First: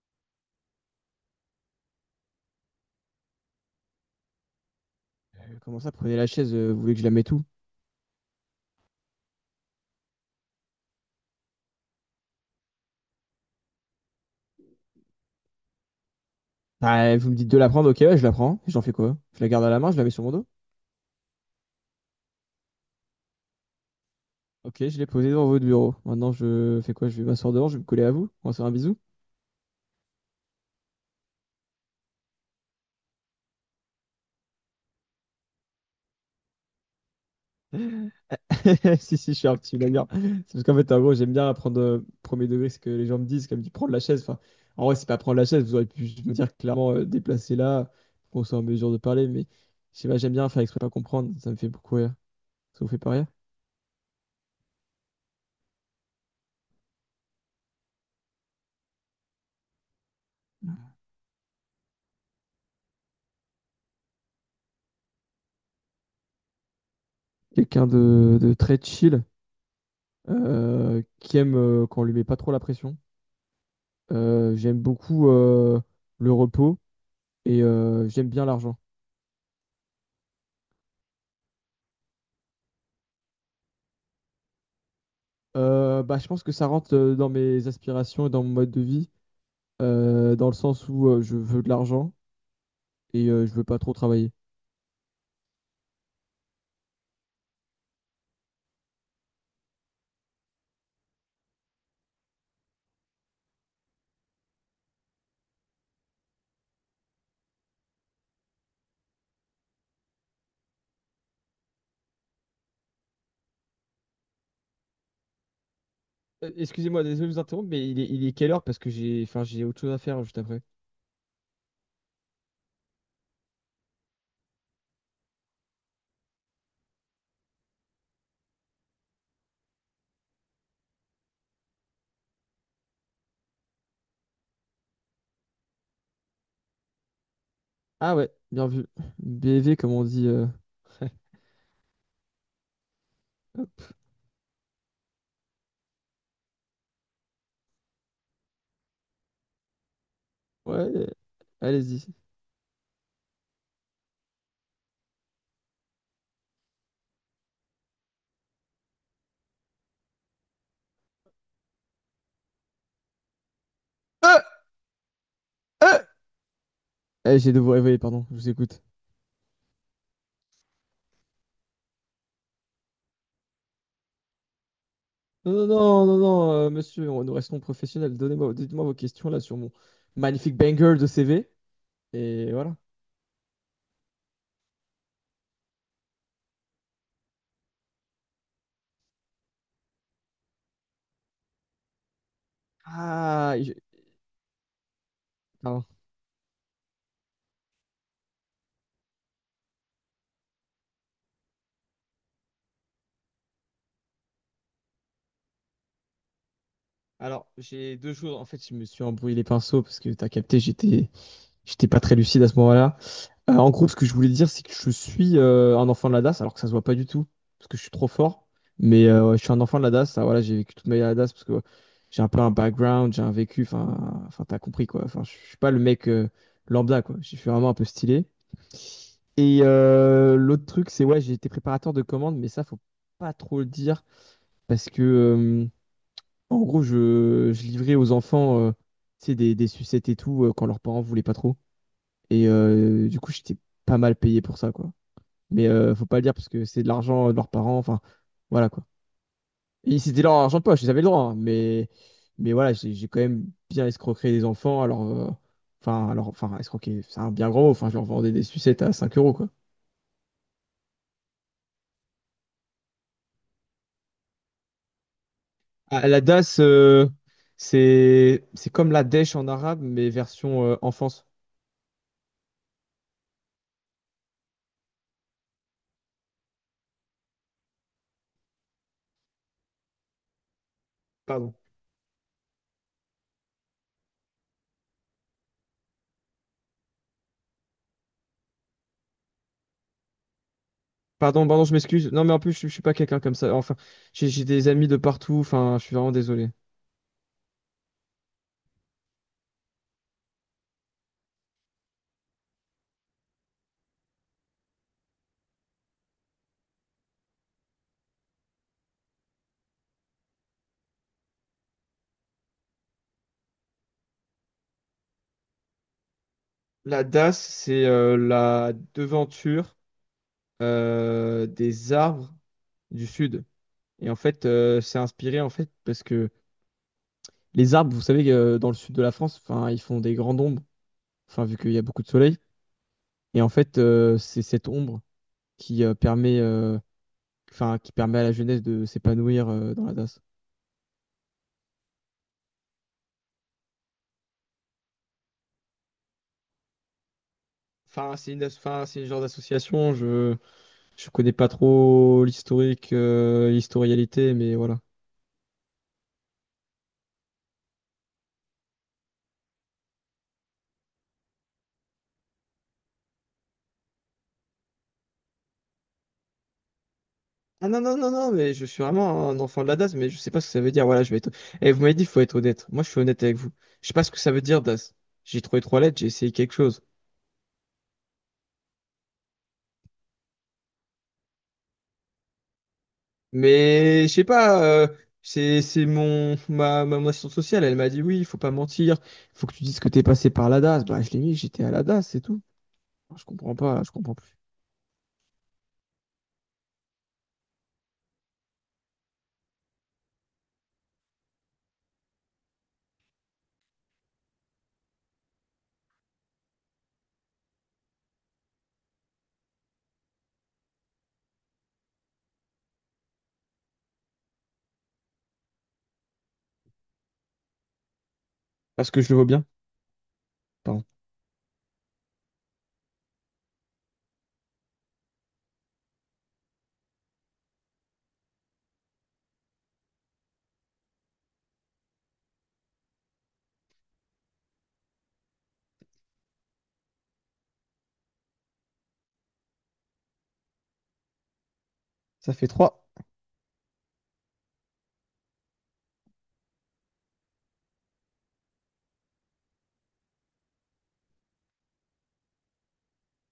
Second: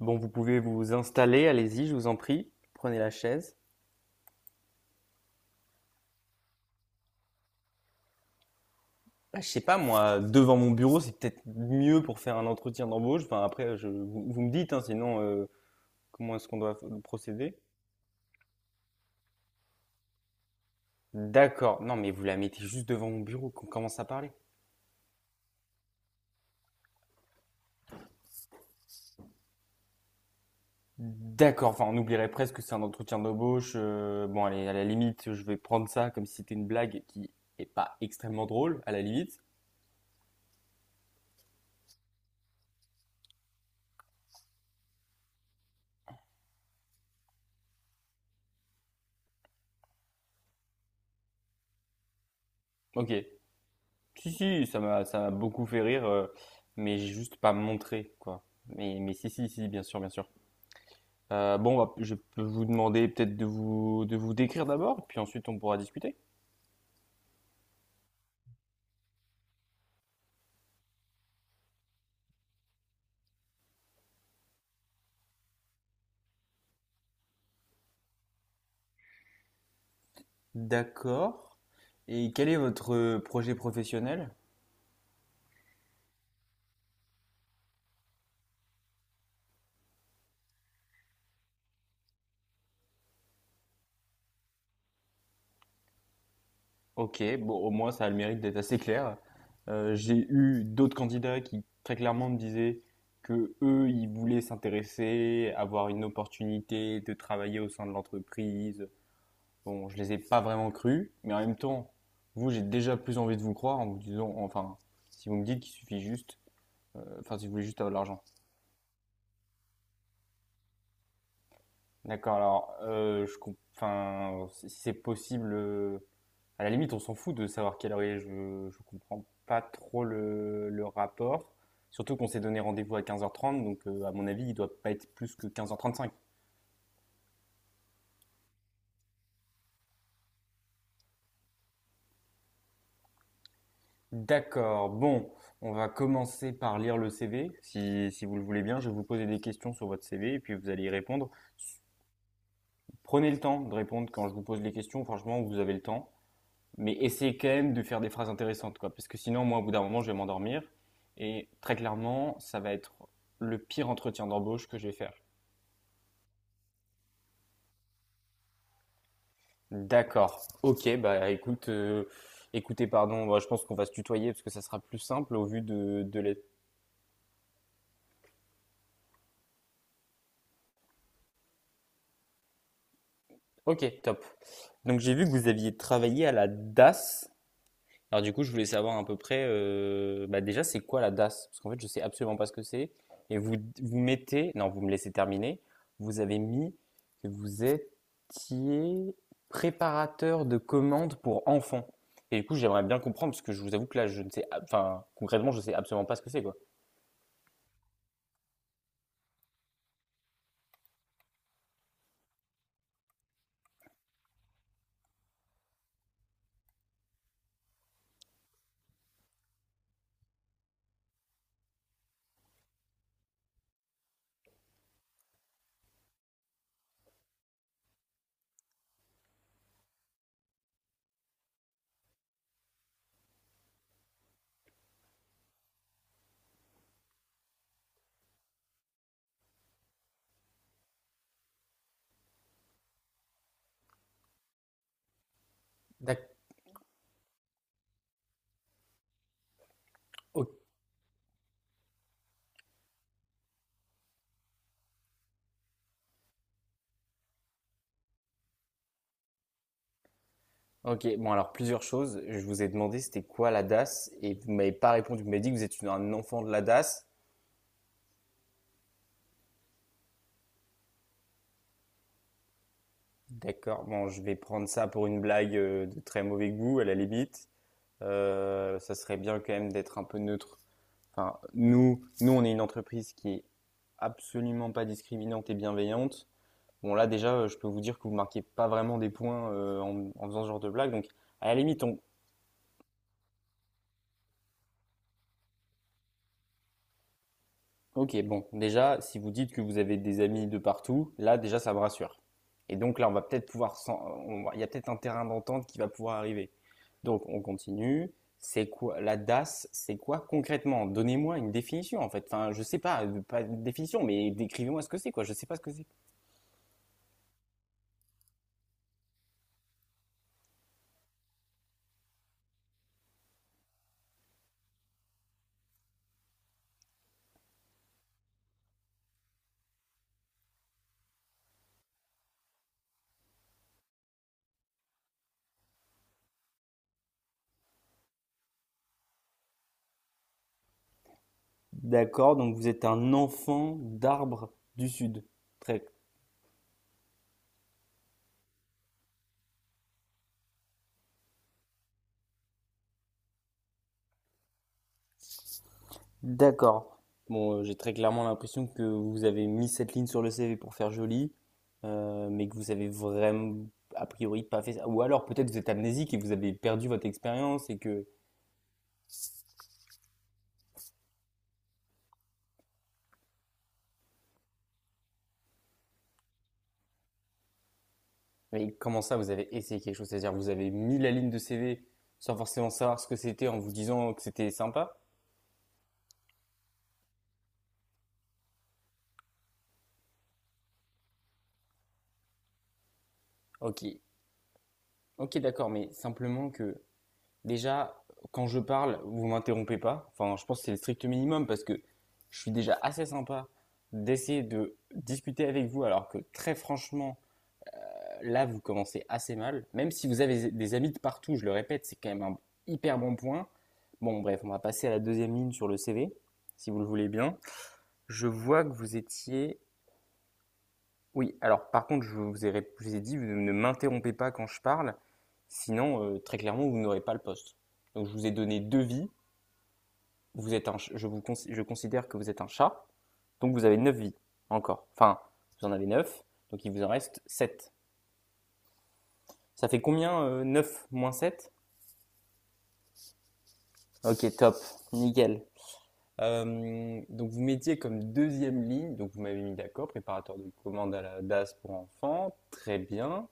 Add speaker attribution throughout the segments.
Speaker 1: Bon, vous pouvez vous installer, allez-y, je vous en prie. Prenez la chaise.
Speaker 2: Comment ça, prenez la chaise, vous voulez que je la mette où?
Speaker 1: Ah, je sais pas, moi, devant mon bureau, c'est peut-être mieux pour faire un entretien d'embauche. Enfin, après, vous me dites, hein, sinon, comment est-ce qu'on doit
Speaker 2: Bah, vous me dites
Speaker 1: procéder?
Speaker 2: de la prendre, ok, ouais, je la prends. J'en fais quoi? Je la garde à la main, je la mets sur mon dos?
Speaker 1: D'accord. Non, mais vous la mettez juste devant mon bureau, qu'on commence à parler.
Speaker 2: Ok, je l'ai posée devant votre bureau. Maintenant, je fais quoi? Je vais m'asseoir devant, je vais me coller à vous. On va se faire un bisou.
Speaker 1: D'accord. Enfin, on oublierait presque que c'est un entretien d'embauche. Bon, allez, à la limite, je vais prendre ça comme si c'était une blague qui est pas extrêmement drôle, à la
Speaker 2: Si, si, je
Speaker 1: limite.
Speaker 2: suis un petit blagueur. C'est parce qu'en fait, en gros, j'aime bien prendre premier degré ce que les gens me disent, comme tu prendre la chaise. Enfin, en vrai, c'est pas prendre la chaise, vous auriez pu juste me dire clairement déplacer là, qu'on soit en mesure de parler, mais je sais pas, j'aime bien faire exprès de pas comprendre, ça me fait beaucoup rire. Ça vous fait pas
Speaker 1: Ok.
Speaker 2: rire?
Speaker 1: Si, si, ça m'a beaucoup fait rire, mais j'ai juste pas montré, quoi. Mais si, si, si, bien sûr, bien sûr. Bon, bah, je peux vous demander peut-être de vous décrire d'abord, puis ensuite on pourra discuter.
Speaker 2: Quelqu'un de très chill. Qui aime quand on lui met pas trop la pression. J'aime beaucoup le repos et j'aime bien l'argent.
Speaker 1: D'accord. Et quel est votre projet professionnel?
Speaker 2: Bah, je pense que ça rentre dans mes aspirations et dans mon mode de vie, dans le sens où je veux de l'argent et je veux pas trop travailler.
Speaker 1: Ok, bon, au moins ça a le mérite d'être assez clair. J'ai eu d'autres candidats qui très clairement me disaient que eux, ils voulaient s'intéresser, avoir une opportunité de travailler au sein de l'entreprise. Bon, je les ai pas vraiment crus, mais en même temps, vous, j'ai déjà plus envie de vous croire en vous disant, enfin, si vous me dites qu'il suffit juste,
Speaker 2: Excusez-moi, désolé de
Speaker 1: enfin,
Speaker 2: vous
Speaker 1: si vous voulez
Speaker 2: interrompre,
Speaker 1: juste
Speaker 2: mais
Speaker 1: avoir de
Speaker 2: il est,
Speaker 1: l'argent.
Speaker 2: il est quelle heure? Parce que j'ai autre chose à faire juste après.
Speaker 1: D'accord, alors, enfin, si c'est possible, à la limite, on s'en fout de savoir quelle heure il est, je comprends pas trop le rapport. Surtout qu'on s'est donné rendez-vous à 15h30, donc à mon avis, il doit pas être plus que 15h35.
Speaker 2: Ah ouais, bien vu. BV, comme on dit.
Speaker 1: D'accord. Bon, on va commencer par lire le CV. Si vous le voulez bien, je vais vous poser des questions sur votre CV et puis vous allez
Speaker 2: Ouais,
Speaker 1: y répondre. S-
Speaker 2: allez-y.
Speaker 1: Prenez le temps de répondre quand je vous pose les questions. Franchement, vous avez le temps. Mais essayez quand même de faire des phrases intéressantes, quoi. Parce que sinon, moi, au bout d'un moment, je vais m'endormir. Et très clairement, ça va être le pire entretien
Speaker 2: Euh,
Speaker 1: d'embauche que je vais faire.
Speaker 2: euh, Eh, j'ai de vous réveiller, pardon, je vous écoute.
Speaker 1: D'accord. Ok, bah écoutez, pardon, bah, je pense qu'on va se tutoyer parce que ça sera plus simple au vu
Speaker 2: Non, non,
Speaker 1: de,
Speaker 2: non, non,
Speaker 1: de la-
Speaker 2: non, monsieur, nous restons professionnels. Donnez-moi, dites-moi vos questions là sur mon magnifique banger de CV. Et voilà.
Speaker 1: Ok, top. Donc j'ai vu que vous aviez travaillé à la DAS. Alors du coup, je voulais savoir à peu près, bah déjà, c'est quoi la DAS? Parce qu'en fait, je sais absolument pas ce que c'est. Et
Speaker 2: Ah,
Speaker 1: vous, vous mettez, non, vous me laissez terminer.
Speaker 2: pardon.
Speaker 1: Vous avez mis que vous étiez préparateur de commandes pour enfants. Et du coup, j'aimerais bien comprendre parce que je vous avoue que là, je ne sais, enfin, concrètement, je sais absolument pas ce que c'est, quoi.
Speaker 2: Alors, j'ai deux choses. En fait, je me suis embrouillé les pinceaux parce que t'as capté, j'étais pas très lucide à ce moment-là. En gros, ce que je voulais dire, c'est que je suis un enfant de la DAS, alors que ça se voit pas du tout, parce que je suis trop fort. Mais ouais, je suis un enfant de la DAS. Ah, voilà, j'ai vécu toute ma vie à la DAS parce que j'ai un peu un background, j'ai un vécu. Enfin, t'as compris quoi. Enfin, je suis pas le mec lambda quoi. Je suis vraiment un peu stylé. Et l'autre truc, c'est ouais, j'ai été préparateur de commandes, mais ça, faut pas trop le dire parce que en gros, je livrais aux enfants, tu sais, des sucettes et tout quand leurs parents voulaient pas trop. Et du coup, j'étais pas mal payé pour ça quoi. Mais faut pas le
Speaker 1: D'ac-
Speaker 2: dire parce que c'est de l'argent de leurs parents. Enfin, voilà quoi. Et c'était leur
Speaker 1: ok.
Speaker 2: argent de poche, ils avaient le droit, hein, mais voilà, j'ai quand même bien escroqué des enfants. Alors, escroquer, c'est un bien grand mot. Enfin, je leur vendais des sucettes à 5 € quoi.
Speaker 1: Ok, bon alors plusieurs choses. Je vous ai demandé c'était quoi la DAS et vous m'avez pas répondu. Vous m'avez dit que vous êtes
Speaker 2: Ah,
Speaker 1: un
Speaker 2: la
Speaker 1: enfant de
Speaker 2: DAS,
Speaker 1: la DAS.
Speaker 2: c'est comme la dèche en arabe, mais version enfance.
Speaker 1: D'accord. Bon, je vais prendre ça pour une blague de très mauvais goût, à la limite. Ça serait bien quand même d'être un peu neutre. Enfin,
Speaker 2: Pardon.
Speaker 1: nous, nous, on est une entreprise qui est absolument pas discriminante et bienveillante. Bon, là, déjà, je peux vous dire que vous marquez pas vraiment des points en faisant ce genre de blague. Donc,
Speaker 2: Pardon,
Speaker 1: à la
Speaker 2: pardon, je
Speaker 1: limite, on,
Speaker 2: m'excuse. Non, mais en plus, je suis pas quelqu'un comme ça. Enfin, j'ai des amis de partout. Enfin, je suis vraiment désolé.
Speaker 1: Ok, bon, déjà, si vous dites que vous avez des amis de partout, là, déjà, ça me rassure. Et donc là, on va peut-être pouvoir, il y a peut-être un terrain d'entente qui va pouvoir arriver. Donc, on continue. C'est quoi la DAS? C'est quoi concrètement? Donnez-moi une définition en fait. Enfin, je sais pas, pas une définition, mais décrivez-moi ce que c'est quoi. Je sais pas ce que c'est.
Speaker 2: La DAS, c'est la devanture. Des arbres du sud. Et en fait, c'est inspiré en fait parce que les arbres, vous savez, dans le sud de la France, enfin, ils font des grandes ombres, enfin, vu qu'il y a beaucoup de soleil. Et en fait, c'est cette ombre qui euh, permet, euh, qui permet à la jeunesse de s'épanouir dans la DAS.
Speaker 1: D'accord, donc vous êtes un enfant d'arbre du Sud. Très
Speaker 2: Enfin, c'est le genre d'association. Je connais pas trop l'historique, l'historialité, mais voilà.
Speaker 1: D'accord. Bon, j'ai très clairement l'impression que vous avez mis cette ligne sur le CV pour faire joli, mais que vous avez vraiment, a priori, pas fait ça. Ou alors peut-être vous êtes amnésique et vous avez perdu votre
Speaker 2: Ah
Speaker 1: expérience et
Speaker 2: non, non,
Speaker 1: que...
Speaker 2: non, non, mais je suis vraiment un enfant de la DAS, mais je sais pas ce que ça veut dire. Voilà, je vais être. Et vous m'avez dit, il faut être honnête. Moi, je suis honnête avec vous. Je sais pas ce que ça veut dire, DAS. J'ai trouvé trois lettres, j'ai essayé quelque chose.
Speaker 1: Mais comment ça, vous avez essayé quelque chose? C'est-à-dire vous avez mis la ligne de CV sans forcément savoir ce que c'était en vous
Speaker 2: Mais je
Speaker 1: disant que
Speaker 2: sais
Speaker 1: c'était
Speaker 2: pas,
Speaker 1: sympa?
Speaker 2: c'est mon assistante sociale, elle m'a dit, oui, il faut pas mentir, faut que tu dises que t'es passé par la DAS. Bah, je l'ai mis, j'étais à la DAS, c'est tout. Je comprends
Speaker 1: Ok,
Speaker 2: pas, je comprends plus.
Speaker 1: ok, d'accord, mais simplement que... Déjà, quand je parle, vous m'interrompez pas. Enfin, je pense que c'est le strict minimum parce que je suis déjà assez sympa d'essayer de discuter avec vous alors que très franchement, là, vous commencez assez mal. Même si vous avez des amis de partout, je le répète, c'est quand même un hyper bon point. Bon, bref, on va passer à la deuxième ligne sur le CV, si vous le voulez bien. Je vois que
Speaker 2: Parce
Speaker 1: vous
Speaker 2: que je le vois bien,
Speaker 1: étiez...
Speaker 2: pardon.
Speaker 1: Oui, alors par contre, je vous ai dit, vous ne m'interrompez pas quand je parle, sinon, très clairement, vous n'aurez pas le poste. Donc, je vous ai donné deux vies. Vous êtes je considère que vous êtes un chat, donc vous avez neuf vies encore. Enfin, vous en avez 9 donc il vous en reste sept. Ça fait combien, 9 moins sept?
Speaker 2: Ça fait trois,
Speaker 1: Ok, top, nickel. Donc vous mettiez comme deuxième ligne, donc vous m'avez mis d'accord, préparateur de commande à la DAS pour enfants, très bien.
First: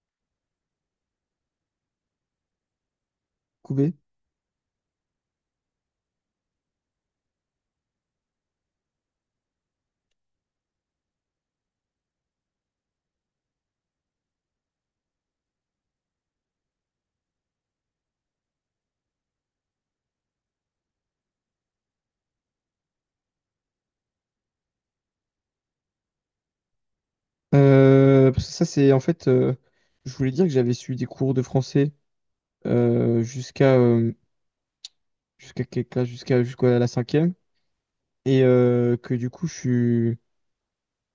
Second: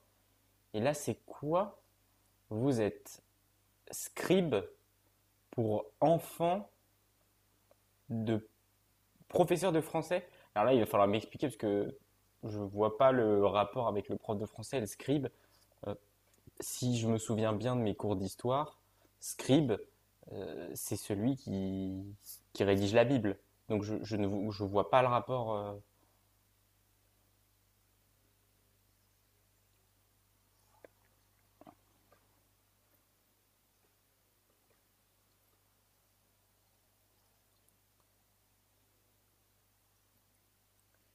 Speaker 1: Et là, c'est quoi? Vous êtes
Speaker 2: coubé.
Speaker 1: scribe pour enfants de Professeur de français? Alors là, il va falloir m'expliquer parce que je vois pas le rapport avec le prof de français, et le scribe. Euh, si je me souviens bien de mes cours d'histoire, scribe, c'est celui qui rédige la Bible. Donc je ne vo- je vois pas le rapport.
Speaker 2: Parce que ça, c'est en fait, je voulais dire que j'avais suivi des cours de français euh, jusqu'à. euh, jusqu'à quelle classe? Jusqu'à la cinquième. Et que du coup,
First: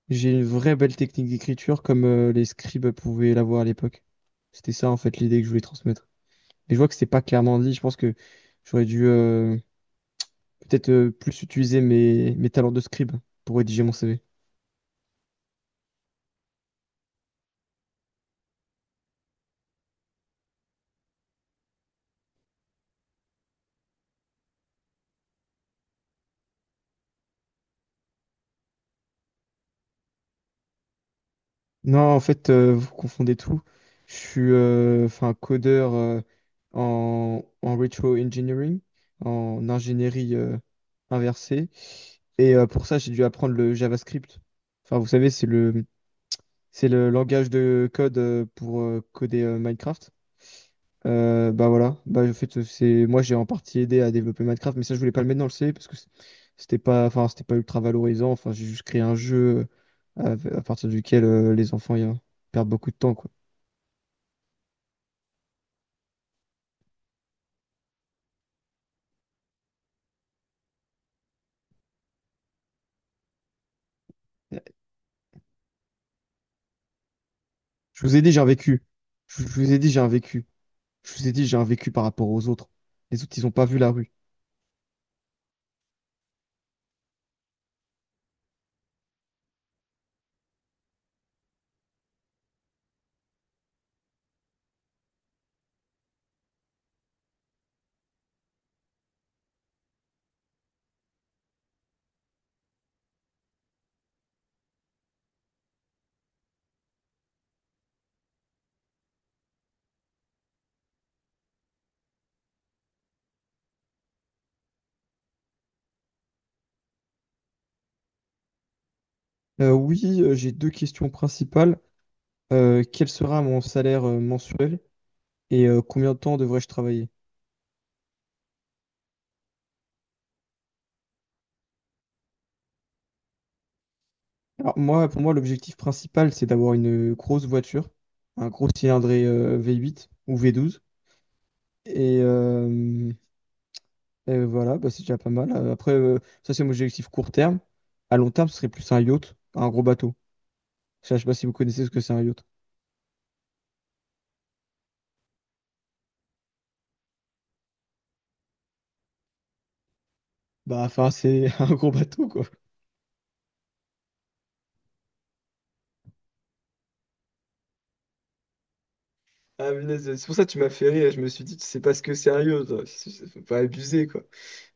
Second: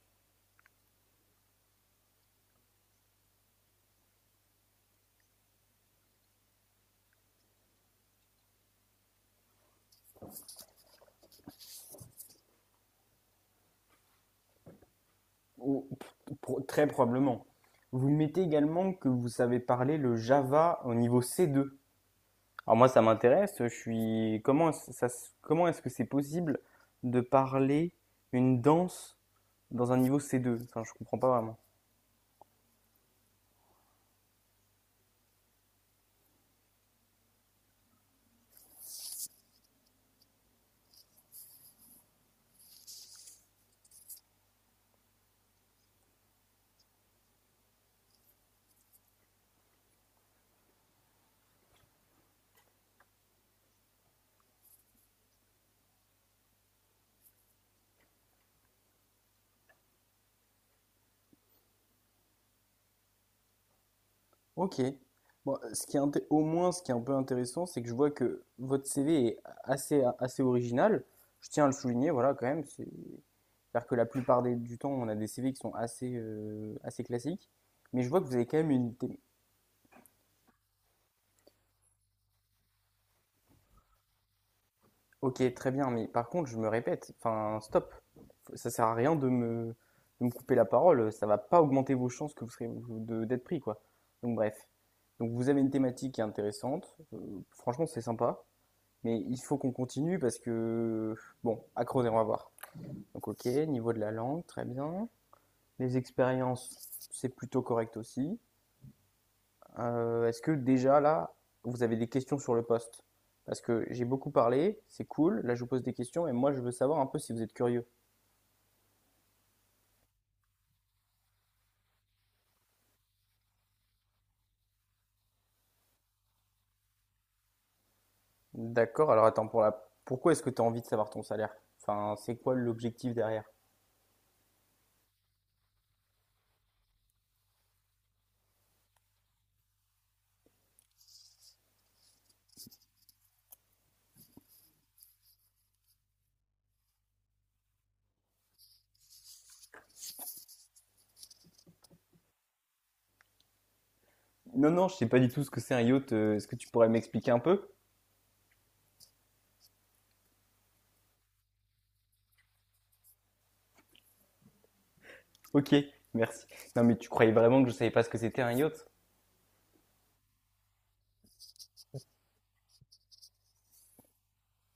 Speaker 2: j'ai une vraie belle technique d'écriture comme les scribes pouvaient l'avoir à l'époque. C'était ça, en fait, l'idée que je voulais transmettre. Et je vois que c'était pas clairement dit. Je pense que j'aurais dû peut-être plus utiliser mes talents de scribe pour rédiger mon CV.
Speaker 1: Ou- Très probablement. Vous mettez également que vous savez parler le Java au niveau C2. Alors moi, ça m'intéresse. Je suis comment est-ce- ça se- comment est-ce que c'est possible de parler une danse dans un niveau c deux. Enfin, je comprends pas vraiment.
Speaker 2: Non, en fait, vous confondez tout. Je suis enfin, codeur en retro engineering, en ingénierie inversée. Et pour ça, j'ai dû apprendre le JavaScript. Enfin, vous savez, c'est le langage de code pour coder Minecraft. Bah voilà, bah en fait c'est moi j'ai en partie aidé à développer Minecraft, mais ça je voulais pas le mettre dans le C parce que c'était pas, enfin c'était pas ultra valorisant. Enfin j'ai juste créé un jeu à partir duquel les enfants y, perdent beaucoup de temps quoi.
Speaker 1: Ok. Bon, ce qui est au moins, ce qui est un peu intéressant, c'est que je vois que votre CV est assez, assez original. Je tiens à le souligner, voilà, quand même. C'est... C'est-à-dire que la plupart du temps, on a des CV qui sont assez, assez classiques. Mais
Speaker 2: Je
Speaker 1: je
Speaker 2: vous ai
Speaker 1: vois que
Speaker 2: dit
Speaker 1: vous
Speaker 2: j'ai un
Speaker 1: avez quand même
Speaker 2: vécu.
Speaker 1: une, thé-
Speaker 2: Je vous ai dit j'ai un vécu. Je vous ai dit j'ai un vécu par rapport aux autres. Les autres ils ont pas vu la rue.
Speaker 1: Ok, très bien, mais par contre, je me répète, enfin, stop. Ça sert à rien de me couper la parole, ça va pas augmenter vos chances que vous serez d'être pris, quoi. Donc bref. Donc vous avez une thématique qui est intéressante, franchement, c'est sympa, mais il faut qu'on continue parce que, bon, à creuser, on va voir. Donc ok, niveau de la langue, très bien. Les expériences, c'est plutôt correct aussi. Est-ce que déjà là, vous avez des questions sur le poste? Parce que j'ai beaucoup parlé, c'est cool, là je vous pose des questions et moi je veux savoir un peu si vous êtes curieux.
Speaker 2: Oui, j'ai deux questions principales. Quel sera mon salaire mensuel et combien de temps devrais-je travailler?
Speaker 1: D'accord, alors attends, pour la... pourquoi est-ce que tu as envie de savoir ton salaire? Enfin, c'est quoi l'objectif derrière?
Speaker 2: Alors moi, pour moi, l'objectif principal, c'est d'avoir une grosse voiture, un gros cylindré V8 ou V12. Et, euh, et voilà, bah, c'est déjà pas mal. Après, ça c'est mon objectif court terme. À long terme, ce serait plus un yacht, un gros bateau. Ça, je sais pas si vous connaissez ce que c'est un yacht.
Speaker 1: Non, non, je sais pas du tout ce que c'est un yacht. Est-ce que tu pourrais m'expliquer un peu?
Speaker 2: Bah, enfin, c'est un gros bateau, quoi.
Speaker 1: Ok, merci. Non, mais tu croyais vraiment que je savais pas ce que c'était un yacht?
Speaker 2: Ah, punaise, c'est pour ça que tu m'as fait rire. Je me suis dit, tu sais pas ce que sérieux, toi. Faut pas abuser, quoi.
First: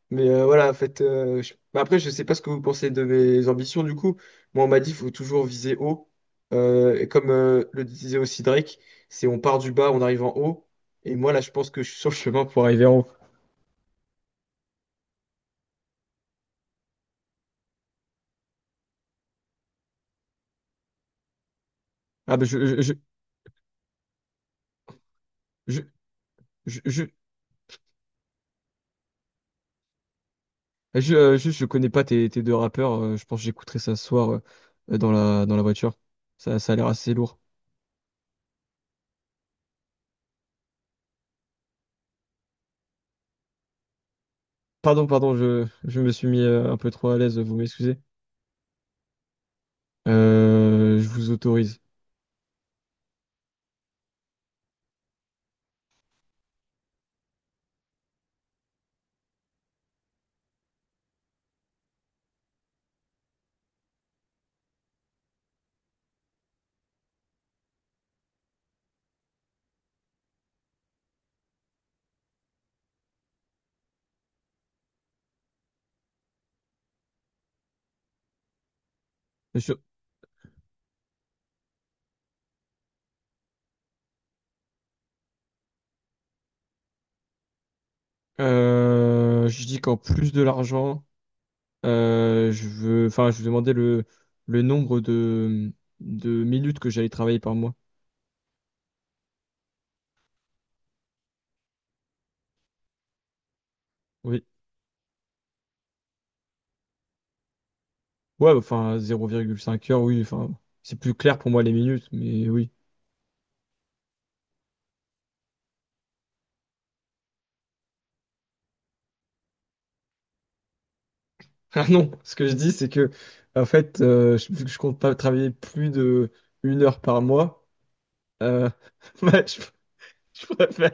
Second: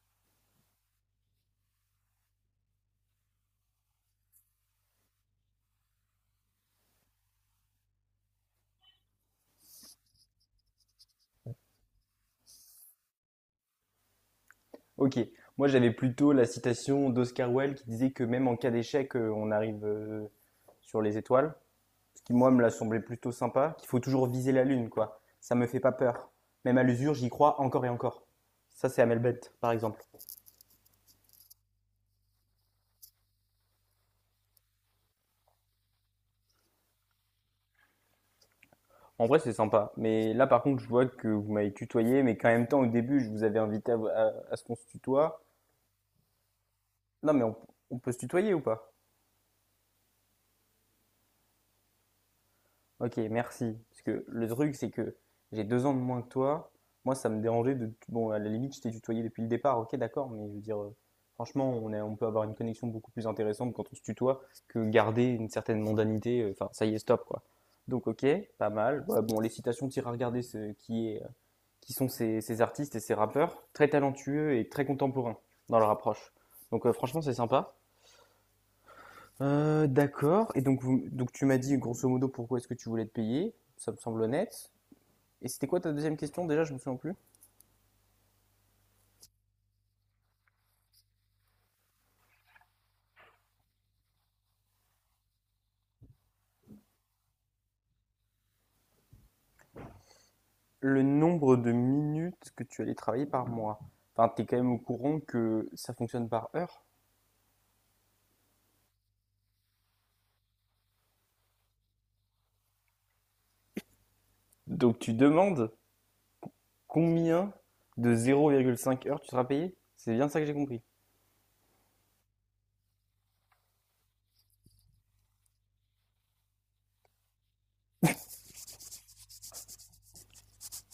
Speaker 2: Mais voilà, en fait, mais après, je sais pas ce que vous pensez de mes ambitions, du coup. Moi, on m'a dit, faut toujours viser haut. Et comme le disait aussi Drake, c'est on part du bas, on arrive en haut. Et moi, là, je pense que je suis sur le chemin pour arriver en haut.
Speaker 1: Ok. Moi, j'avais plutôt la citation d'Oscar Wilde qui disait que même en cas d'échec, on arrive sur les étoiles. Ce qui
Speaker 2: Ah bah
Speaker 1: moi me l'a semblé plutôt sympa, qu'il faut toujours viser la lune, quoi. Ça me fait
Speaker 2: je
Speaker 1: pas peur. Même
Speaker 2: je
Speaker 1: à
Speaker 2: je,
Speaker 1: l'usure, j'y crois encore et encore. Ça, c'est à Melbet, par exemple.
Speaker 2: juste, je connais pas tes deux rappeurs, je pense que j'écouterai ça ce soir dans la voiture. Ça a l'air assez lourd.
Speaker 1: En vrai, c'est sympa. Mais là, par contre, je vois que vous m'avez tutoyé, mais qu'en même temps, au début, je vous avais invité à, à ce qu'on se
Speaker 2: Pardon, pardon,
Speaker 1: tutoie.
Speaker 2: je me suis mis un peu trop à
Speaker 1: Non,
Speaker 2: l'aise,
Speaker 1: mais
Speaker 2: vous
Speaker 1: on,
Speaker 2: m'excusez.
Speaker 1: on peut se tutoyer ou pas?
Speaker 2: Je vous autorise.
Speaker 1: Ok, merci. Parce que le truc, c'est que j'ai 2 ans de moins que toi. Moi, ça me dérangeait de. Bon, à la limite, je t'ai tutoyé depuis le départ, ok, d'accord, mais je veux dire, franchement, on peut avoir une connexion beaucoup plus intéressante quand on se tutoie que garder une certaine mondanité. Enfin, ça y est, stop, quoi. Donc, ok, pas mal. Ouais, bon, les citations, t'iras regarder ce qui est, qui sont ces artistes et ces rappeurs, très talentueux et très contemporains dans leur approche. Donc, franchement, c'est sympa.
Speaker 2: Monsieur,
Speaker 1: D'accord et donc vous donc tu m'as dit grosso modo pourquoi est-ce que tu voulais te payer, ça me semble honnête et c'était quoi ta deuxième question déjà? Je me souviens plus.
Speaker 2: je dis qu'en plus de l'argent, je veux, enfin, je vous demandais le nombre de minutes que j'allais travailler par mois.
Speaker 1: Le nombre de minutes que tu allais travailler par mois. Enfin, tu
Speaker 2: Oui.
Speaker 1: es quand même au courant que ça fonctionne par heure.
Speaker 2: Ouais, enfin, 0,5 heures, oui, enfin, c'est plus clair pour moi les minutes, mais oui.
Speaker 1: Donc tu demandes combien de 0,5 heures tu seras payé? C'est bien ça que j'ai compris.
Speaker 2: Ah non, ce que je dis, c'est que, en fait, vu que je compte pas travailler plus de 1 heure par mois, euh, bah, je préfère.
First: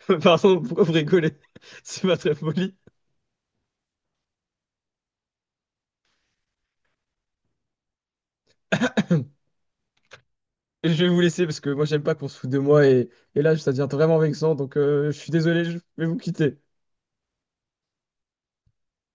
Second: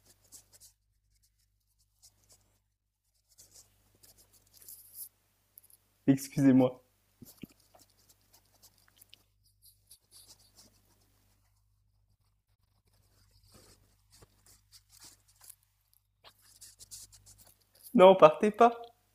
Speaker 2: Pardon, pourquoi vous rigolez? C'est pas très poli.
Speaker 1: Excusez-moi.
Speaker 2: Et je vais vous laisser parce que moi j'aime pas qu'on se foute de moi et là ça devient vraiment vexant donc je suis désolé, je vais vous quitter.
Speaker 1: Non, partez pas.